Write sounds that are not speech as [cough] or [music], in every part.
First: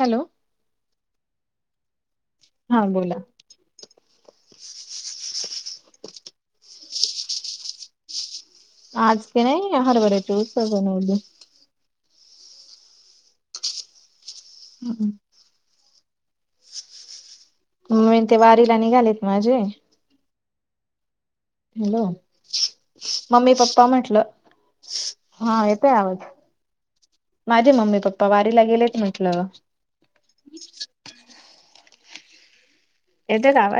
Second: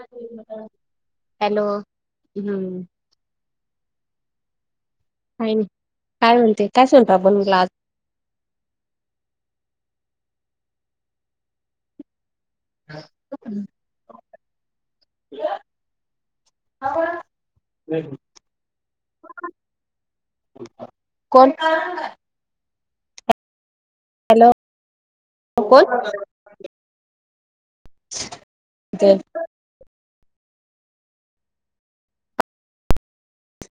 Hello hello. हम्म हा बोला. का नाय. काय म्हणते काय स्वयंपाक बनवला आज? आज क नाय हरभऱ्याची उसळ बनवली. [inaudible] हम्म. [unintelligible] मम्मीन ते वारीला निघालेत माझे. कोण? हॅलो मम्मी पप्पा म्हटलं. हा येतय कोण? आवाज? माझे मम्मी पप्पा वारीला गेलेत म्हटलं. येते का आवाज?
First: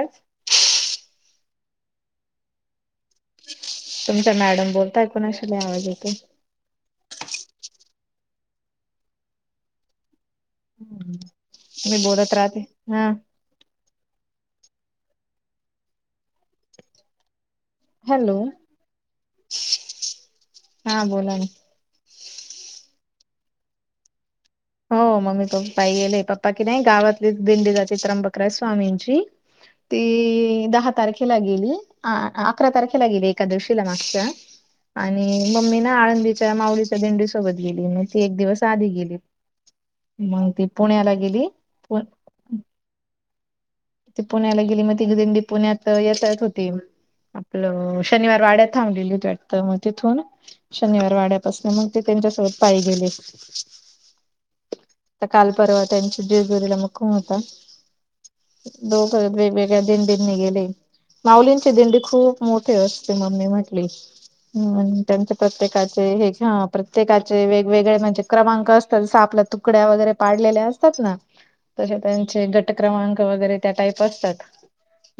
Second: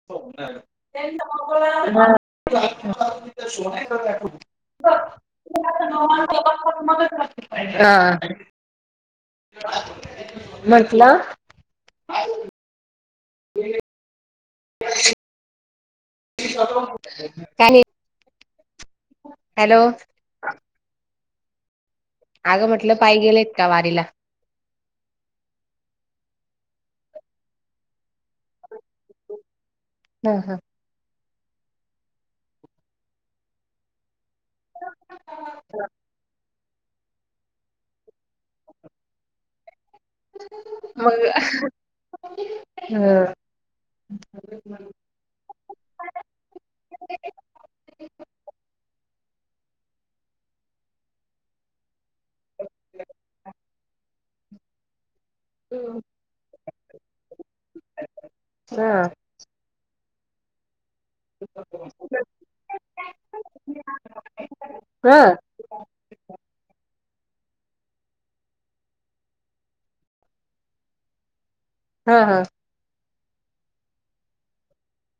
[unintelligible] [unintelligible] तुमच्या मॅडम बोलताय कोणाशी लय आवाज येतोय. हा म्हटलं मी बोलत राहते. [unintelligible] [unintelligible] काही हॅलो. हॅलो. हा बोला ना. अगं म्हटलं पाय गेलेत का वारीला? हो मम्मी पप्पा पायी गेले पप्पा की नाय गावातलीच दिंडी जाते चित्रंबक स्वामींची. [inaudible] हा ती दहा तारखेला गेली अकरा तारखेला गेली एकादशीला मागच्या. आणि मम्मी ना आळंदीच्या मावलीच्या दिंडीसोबत गेली मग ती एक दिवस आधी गेली. मग ती पुण्याला गेली. [unintelligible] पु हा. ती पुण्याला गेली मग ती दिंडी पुण्यात येत यत होती. आपलं शनिवार वाड्यात थांबलेली होती वाटत मग तिथून शनिवार वाड्यापासन मग ते त्यांच्यासोबत पायी गेले. [inaudible] आता काल परर्वा त्यांची जेजुरीला मुक्काम होता. दोघ वेगवेगळ्या दिंडींनी गेले. माउलींची दिंडी खूप मोठे असते मम्मी म्हटली हम् हा त्यांचे प्रत्येकाचे हे प्रत्येकाचे वेगवेगळे म्हणजे क्रमांक असतात जस आपल तुकड्या वगैरे पाडलेल्या असतात ना. [inaudible] तसे हा त्यांचे गट क्रमांक वगैरे त्या टाईप असतात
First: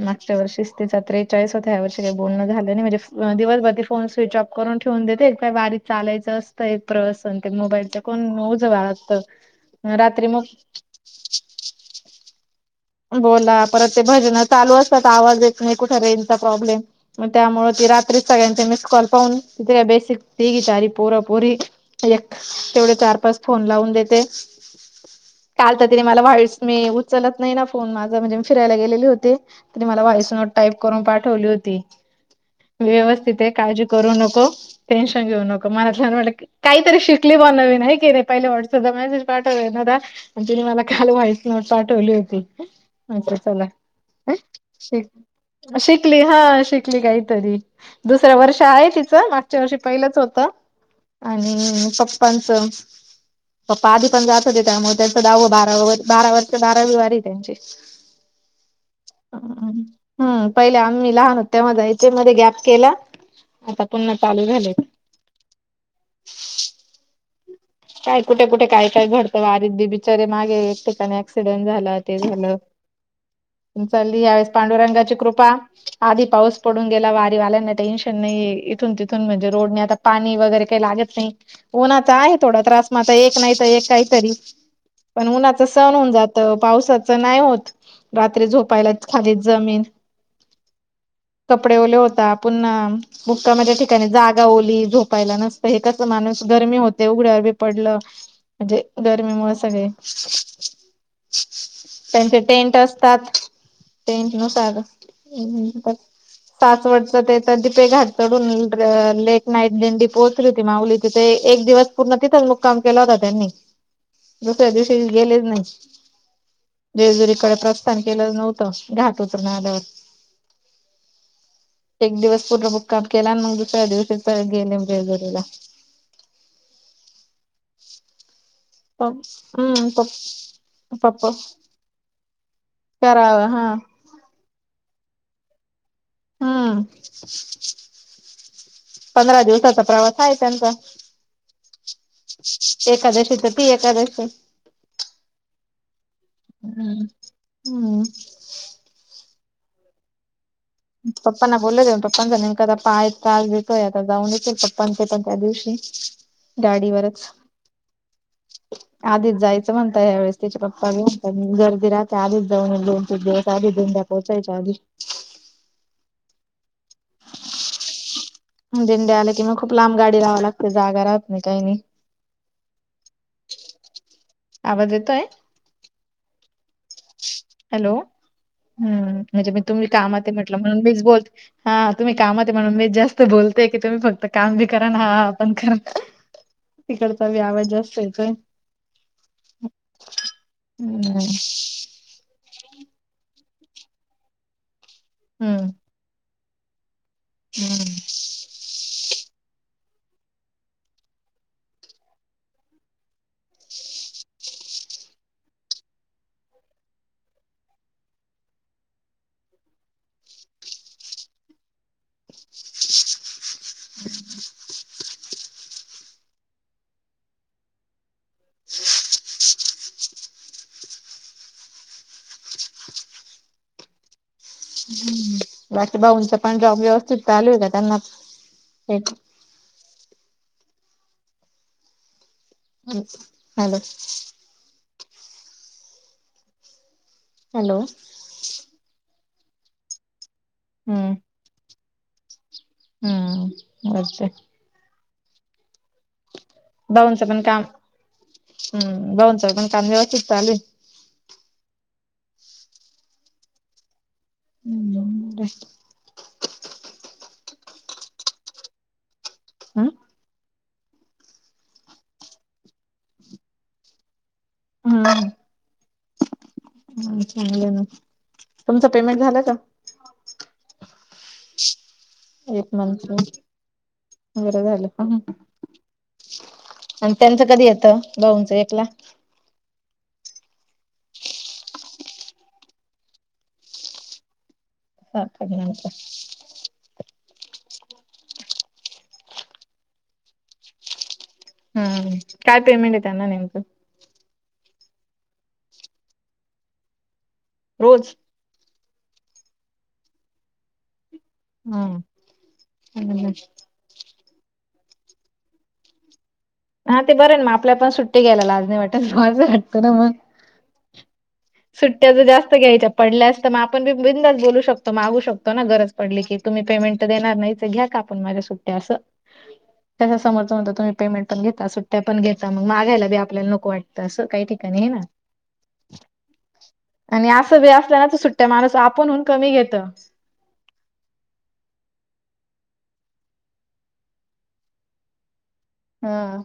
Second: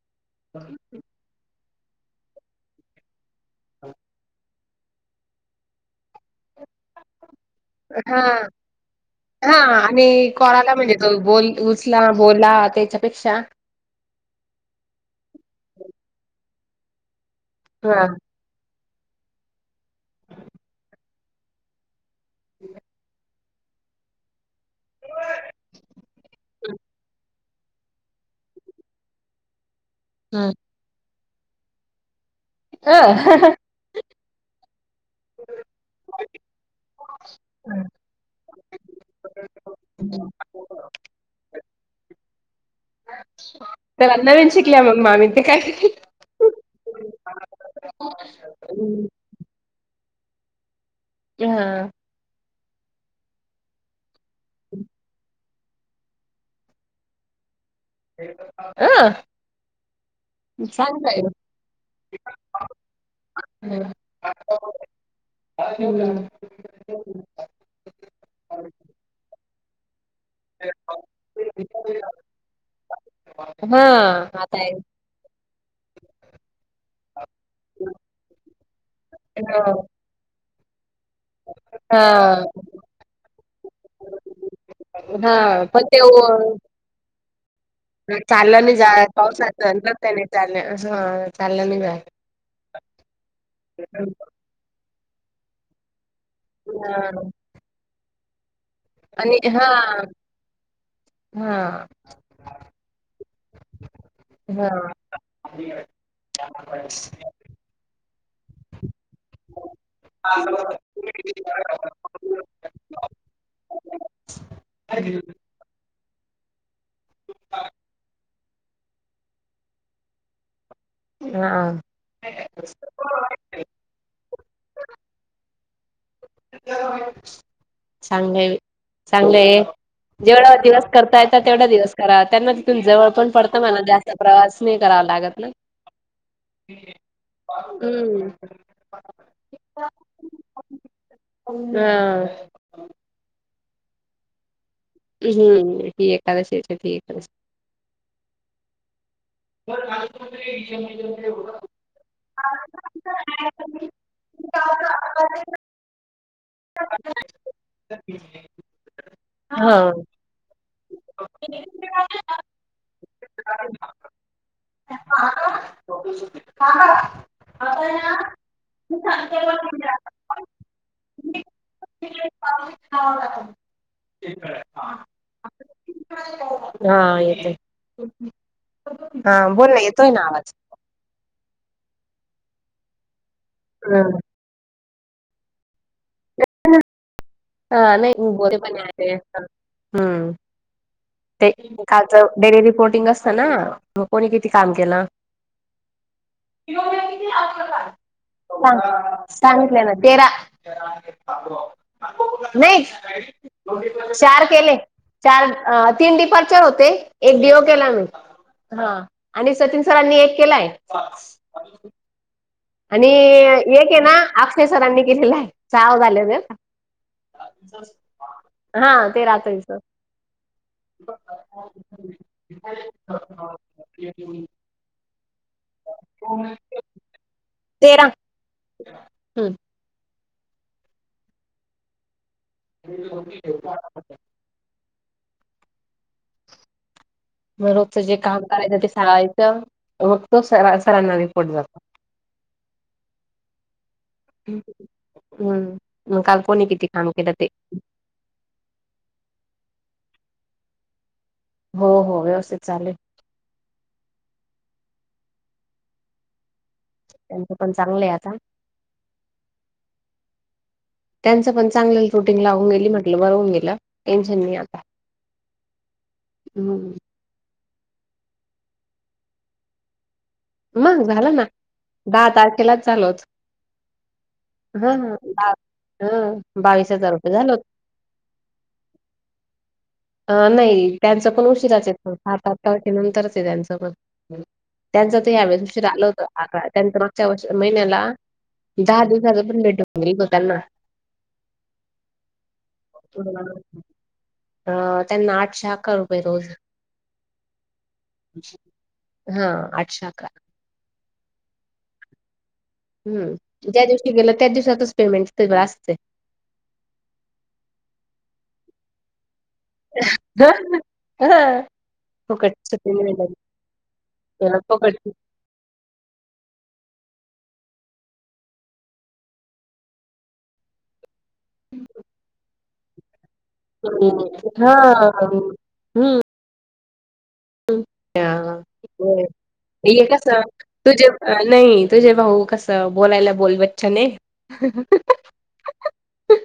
मागच्या वर्षीच ते जात्रे च्या वेळीस होते या वर्ष काय बोलण झालं नाय. म्हणजे दिवसभर ते फोन स्विच ऑफ करून ठेवून देते एक काय वारी चालायचं असतं प्रवासन ते मोबाईलच्या हा कोण ओझ वाळगत हा रात्री आणि मग कोणाला म्हणजे बोल उचला बोला त्याच्या बोला परत ते भजन चालू असतात आवाज येत नाय कुठे रेनचा प्रॉब्लेम म त्यामुळे ती हा रात्री सगळ्यांचे मिस कॉल पाहून तिथे का बेसिक ती सारी पोर पोरी एक तेवढे चार पाच फोन लावून देते. कालत तिने रे मला व्हाळच मे उचलत नाही ना फोन माझं म्हणजे मी फिरायला गेलेले होते तरी मला व्हॉइस नोट हा टाईप करून पाठवली होती हा व्यवस्थित काळजी करू नको टेनशन घेऊ नको मला छान वाटलं काहीतरी शिकली बुवा नवीन आहे की नाही पहिले व्हॉट्सअपला मेसेज पाठवलेला होता आणि तिने मला काल व्हाइट नॉट पाठवली होती मंत्र चला त्याला नवीन शिक शिकल्या मग मामी ते काय शिकली शिकली हा शिकली काहीतरी दुसरं वर्ष आहे तिचं मागच्या वर्षी पहिलंच होतं हा आणि पप्पांचं पप्पा आधी पण जात हो त्यामुळे त्यांचा दाव बारा बारा वर्ष बारावी वारी आहे त्यांची अं हम्म पहिले आम्ही लहान होते तेव्हा जायचे मध्ये गॅप केला आता पुन्हा चालू झाले काय जेवला काय कुठे, कुठे काय, काय घडतं वारीत बिरीत बिचारे मागे एक ठिकाणी ऍक्सिडेंट झाला ते झालं मी चालली हां यावेळेस आता पांडुरंगाची कृपा आधी पाऊस पडून गेला वारीवाल्यांना टेन्शन नाही इथून तिथून म्हणजे हां रोडने आता पाणी वगैरे काही लागत नाही उन्हाचा आहे हां. थोडा त्रास म आता एक नाही तर एक काहीतरी पण उन्हाचं हां पण सहन ते होऊन जात, ओ- पावसाचं नाही होतं चाललं नाही जाय पाऊसात मग तेनी चालले आसं ह चालले कपडे ओले होता पुन्हा मुक्कामाच्या ठिकाणी जागा ओली झोपायला नसते हे कसं माणूस गर्मीत पण ते हां उघड्यावर बी पडलं म्हणजे आणि गरमीमुळे हां सगळे हां त्यांचे टेंट असतात टेन्ट नुसार हां पाच वर्ष तेच आता दीपे घाट चढून लेट नाईट दिंडी पोहोचली होती माऊली तिथे एक दिवस पूर्ण तिथंच मुक्काम केला होता त्यांनी, दुसऱ्या दिवशी गेलेच नाही. जजुरीकडे प्रस्थान केलं नव्हतं घाट उतरून आल्यावर हां एक दिवस पूर्ण मुक्काम केला आणि मग दुसऱ्या दिवशीच परत गेले मी जेजुरीला चांगलं आहे बाई. चांगलंय हम्म जेवढा दिवस करता पप्पा येत, तेवढा दिवस करा त्यांना तिथून जवळ पण कराव पडतं हा म्हणा जास प्रवास नाही करावा लागत ना हा हम्म पंधरा दिवसाचा प्रवास आहे त्यांचा. हा एकादशी ते ती एकादशी हम्म ती एकादशीच्या ती हम्म एकादशी हम्म बर आज कोणतरी येवून पप्पांना बोललो, पप्पांचा नेमका आता पाय त्रास देतोय, आता जाऊन येेते पप्पांचे पण त्या दिवशी गाडीवरच आधीच जायचं हा म्हणता ह्यावेेळेस त्याचे पप्पा घेऊन गर्दी राहते, आधीच जाऊन दोन, तीन दिवस आधी दिंड्या पोहचायच्या आधी काका आता ना दींड्या आल्या कि म खूप लांब गाडी लावावी लागते जागा राहत नाही, काही नाही. तिकडे पावली चावावे लागते आवाज येतोय हा ए हॅलो [inaudible] हा बोल ना येतोय ना आवाज. म्हण मीच बोल हा तुम्ही कामात ये म्हणून मीच जास्त बोलते की तुम्ही हम्म फक्त काम बी करा ना हा हा पण करा. तिकडचा बी आवाज हा जास्त नाही येतोय. बोलते पण आहे. हम्म [inaudible] ते कालचं डेली रिपोर्टिंग असतं ना, मग कोणी किती काम केलं? हम्म [inaudible] [inaudible] सांग [inaudible] सांगितले ना तेरा [inaudible] नाही चार केले, चार अ तीन डिपार्चर होते एक डी ओ केला मी. हा आणि सचिन सरांनी एक केलाय. [inaudible] आणि एक हे ना अक्षय सरांनी केलेला ये सहा झाले ना. [unintelligible] हा ते रात्रीचं [inaudible] [inaudible] बाकी भाऊचा पण जॉब व्यवस्थित चालू आहे का? त्यांना तेरा एक हम्म ह हॅलो म हॅलो रोजचं जे काम करायचं ते सांगायचं रोजचं हम्म सरांना दे पड जरा पड हम्म बसते. हम्म मग काल कोणी किती काम भाऊंचं केलं पण ते काम हम्म भाऊचं पण काम व्यवस्थित चालू ये. हो हो व्यवस्थित चाललयं. [unintelligible] त्यांच, पण चांगलं ये आता हम्म त्यांच पण चांगल रुटींग लावून गेली, म्हटलं बरवून गेलं टेन्शन नाही आता हम्म हम्म चांगलं ये ना तुमच पेमेंट झालं का? मग झालं ना, दहा एक तारखेलाच झालं मंथ होतं. वगैरे झालं हा, का? ह, दहा ह, बावीस हजार रुपये झाल होत भाऊचा एकला अ नाही त्यांच पण उशिराच येत सात आठ तारखे नंतरच ये त्यांचं पण. त्यांच हम्म तर ह्यावेळेस उशीरा आलं होतं अक [inaudible] त्याचं [inaudible] महिन्याला दहा दिवसाच, पण भेटत नाही ग त्यांना हम् काय पेमेंट ये त्यांना नेमकं. अ त्यांना आठशे अकरा रुपये रोज- रोज हा, आठशे अकरा हम् हम् ज्या दिवशी गेलं त्या दिवसातच, पेमेंट सगळं असते. हा, ते बरे ना मग आपल्या पण सुट्टी घ्यायला लाज नाही वाटत वाट [inaudible] हो हा सुट्ट्या ज जास्त घ्यायच्या नाही पडल्या मिळाली असत, मग आपण बी बिनधास्त बोलू शकतो, फुकट मागू शकतो ना गरज पडली की तुम्ही पेमेंट तर देणार नाही, घ्या कापून माझ्या सुट्ट्या असं त्याच्या समर्थ म्हणतो तुम्ही पेमेंट पण घेता, सुट्ट्या पण घेता मग मागायला पण आपल्याला नको. नको वाटत, अस काही हम्म. हा ठिकाणी आहे ना‌ हम्म तुम्ही असल्याना तर सुट्ट्या माणूस आपणहून कमी घेत. कस तुझे नाही तुझे भाऊ, कस बोलायला, बोल बच्चनय. [inaudible] हम्म,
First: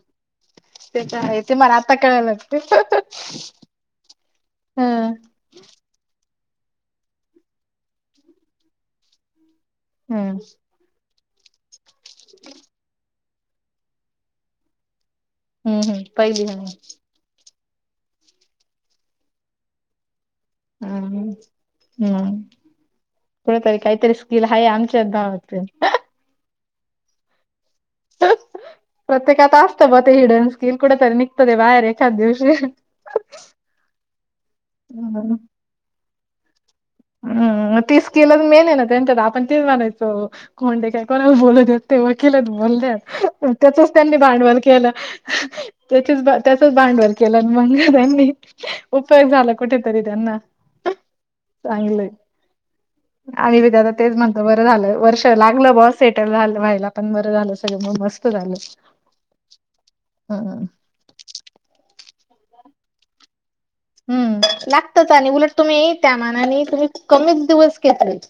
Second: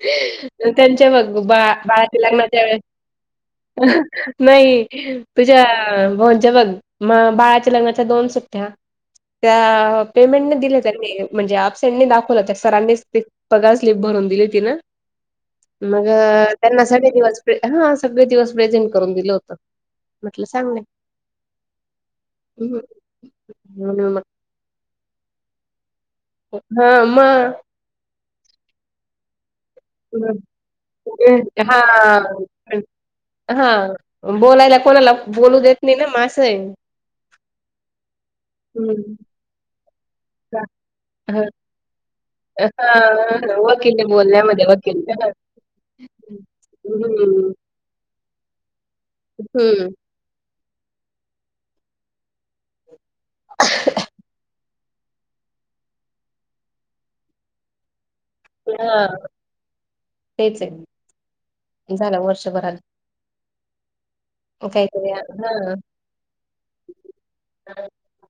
तेच्या हाय ते बा मला आता बाळाच्या कळाल. लग्नाच्या वेळेस नाही. तुझ्या भंज बघ म बाळाच्या लग्नाच्या दोन सुट्ट्या, त्या हं पेमेंट नाही, दिल त्यानी म्हणजे, अपसेंट नाही दाखवल तर सरांनीच पगार स्लीप भरून दिली, तीनं हं हं मग पहिली हं त्यांना साडे दिवस हां सगळे दिवस प्रेझेंट करून दिल होत. म्हटल हम हम्म पुढ तरी काहीतरी स्किल आहे. हाये आमच्याच भावाचय. हां, म प्रत्येकात असत बा ते हिडन स्किल कुठेतरी निघत ते बाहेर एखाद दिवशी. हां बोलायला कोणाला हम्म बोलू देत नाही, ना मग आसय. हम्म, मग ती स्किलच मेन आहे, ना त्यांच्यात आपण तेच म्हणायचो. कोंडे काय कोणाला बोलू देत नाही, ते वकिलय हा बोलण्यात त्याचच वकील त्यांनी भांडवल बोलण्यामध्ये केल. वकील त्याचीच त्याचच भांडवल केल, हम्म मग त्यांनी उपयोग झाला हम्म कुठेतरी त्यांना. चांगलय आम्ही बी आता तेच म्हणतो, बर झाल वर्ष लागल बस सेटल झाल व्हायला पण बर झाल, सगळ मस्त. झालं हा हम्म तेचयत झाल वर्षभरात हम्म लागतच, काहीतरी आणि उलट हा तुम्ही त्या मानानी तुम्ही कमीच दिवस घेतलेत.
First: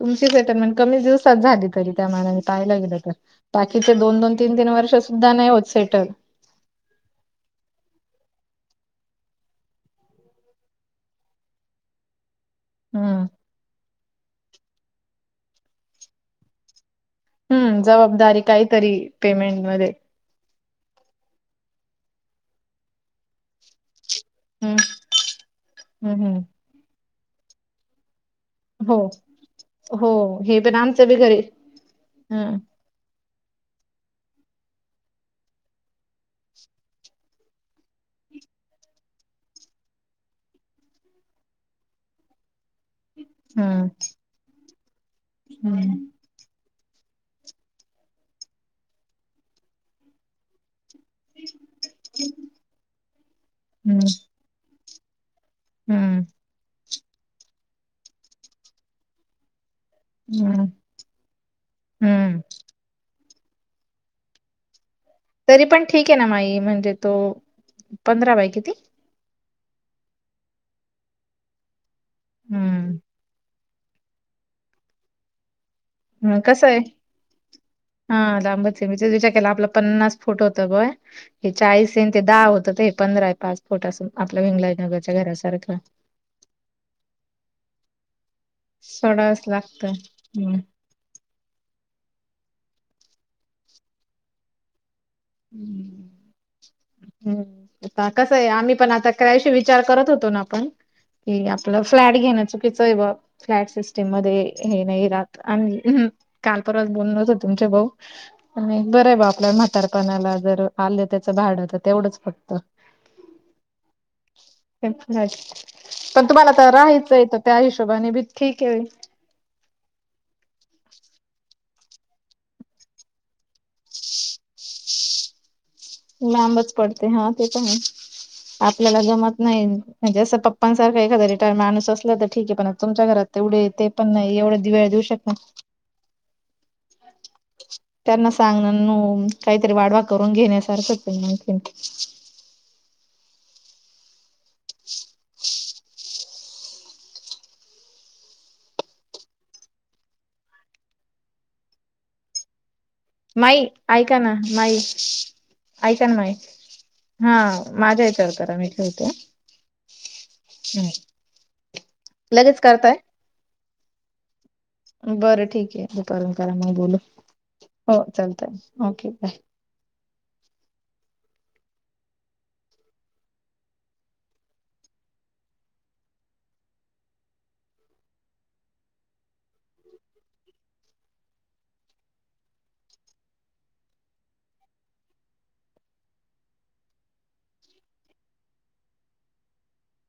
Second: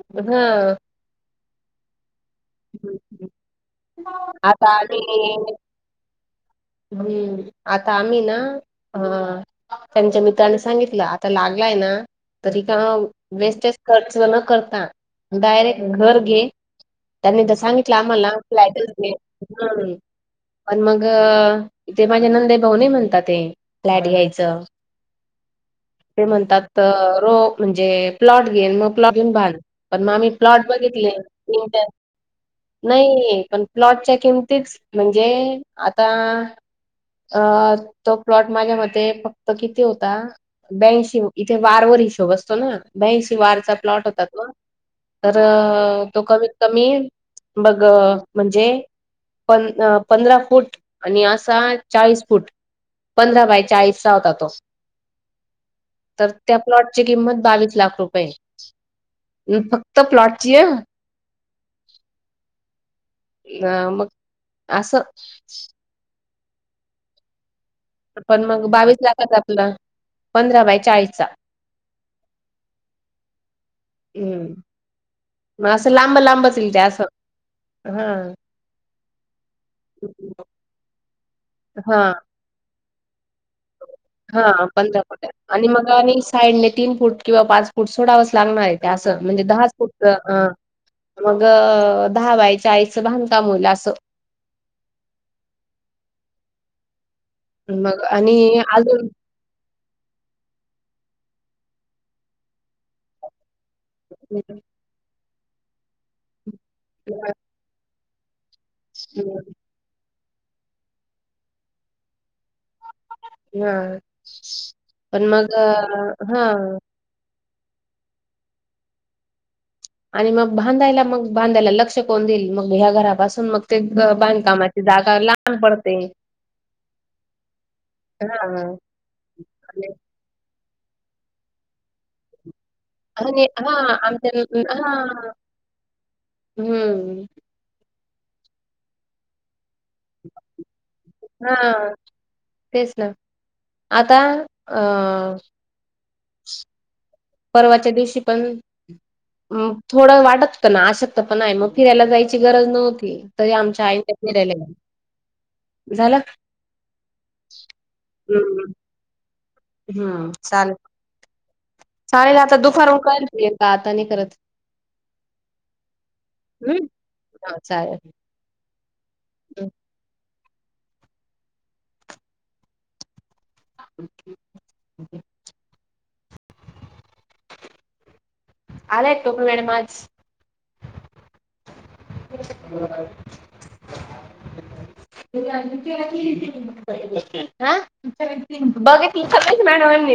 तुमची सेटलमेंट कमीच दिवसात झाली तरी. त्या मानाने पाहिला गेल तर बाकीचे दोन दोन तीन तीन आता वर्ष आम्ही सुद्धा नाही होत सेटल. हम्म आता आम्ही ना हा त्यांच्या मित्राने सांगितल आता लागलाय ना. तरी का हम्म. [unintelligible] बेस्ट खर्च न करता डायरेक्ट घर घे त्यांनी तर हम्म सांगितल आम्हाला. जबाबदारी फ्लॅटच काहीतरी पेमेंट मध्ये पण मग इथे माझ्या नंदे भाऊ नाही म्हणतात ते. फ्लॅट घ्यायच हम्म हम्म ते हम्म. म्हणतात, रो म्हणजे प्लॉट घे मग हो प्लॉट घेऊन बांध. पण हो मग आम्ही हे प्लॉट पण आमचं बघितले, बी घरी इंटर हम्म नाही पण प्लॉटच्या किमतीच म्हणजे, आता अ तो प्लॉट माझ्या मते फक्त किती होता बेशीं इथे वारवर हिशोब असतो ना. बेंशी वारचा हम्म प्लॉट होता तो तर हम्म. तो कमी कमी बघ म्हणजे प पंधरा फूट. आणि असा चाळीस फूट पंधरा बाय हम्म चाळीसचा होता तो. हम्म तर त्या प्लॉट ची किंमत बावीस लाख रुपये फक्त फक्त प्लॉटची हम्म ह हम्म अ मग अस तरी पण ठीक आहे ना माई म्हणजे तो पंधरा पण बाय मग किती बावीस लाखचा आपुला पंधरा बाय चाळीसचा. हम्म. हम्म मग असं लांब लांबच कसं आहे त्या हा. विचार केला आपला पन्नास फुट होत ब हे चाळीस येन हां, ते दहा होतं ते हे पंधरा. पासपोर्ट असून हा पंधरा फुट आणि मग आणि साईडने तीन फूट किंवा पाच फूट सोडा लागणार आहे ते असं म्हणजे सोडावंच दहाच लागतं फुट हम्म मग धवायच आईचं भांधका मुलं असं हम् मग आता कसं आणि आहे आम्ही पण अजून आता करायश वि च करत होतो आपण क आप फ्ल घे चकीच मध्ये हे नाही राहात आणि काल परवास बोल नत तुमचे भाऊ आणि बरं आहे बा आपल्या म्हातारपणाला जर आलं त्याचं भाडं तर तेवढंच फक्त हां. पण मग अ, पण तुम्हाला तर हां राहायचं आहे तर त्या हिशोबाने बी ठीक आहे. आणि मग बांधायला मग बांधायला लक्ष कोण देईल मग ह्या घरापासून मग ते बांधकामा जागा लहान पडत लांबच पडते हा ते पण हां आपल्याला मग नाही आणि म्हणजे असं पप्पांसारख एखादा रिटायर्ड माणू असलं तर ठीक आहे पण? तुमच्या घरात आणि तेवढे ते हां पण नाही आमच्या एवढे दिवेळ देऊ हां. शकणार. हम्म. त्यांना सांगणार न काहीतरी वाडवा करून घेण्यासारखं हां, तेच ना आता अ परवाच्या दिवशी पण थोडं वाटत प ना आशकत पण नाही मग फिरायला जायची गरज नव्हती. तरी माई आमच्या आईने ऐका ना फिरायला गेलो. माई ऐका ना झालं? माई हा माझ्या विचारत मी ठेवतो हम्म चाल. शाळेला आता लगेच करताय दुपारून कळल का आता नाही करत. बरं ठीक आहे दुपून करा मग हं. बोलू हो चाल ओके बाय ह. [inaudible] आलाय तोक वेळ माज [inaudible] आ बघितल नाही का मॅडम आम्ही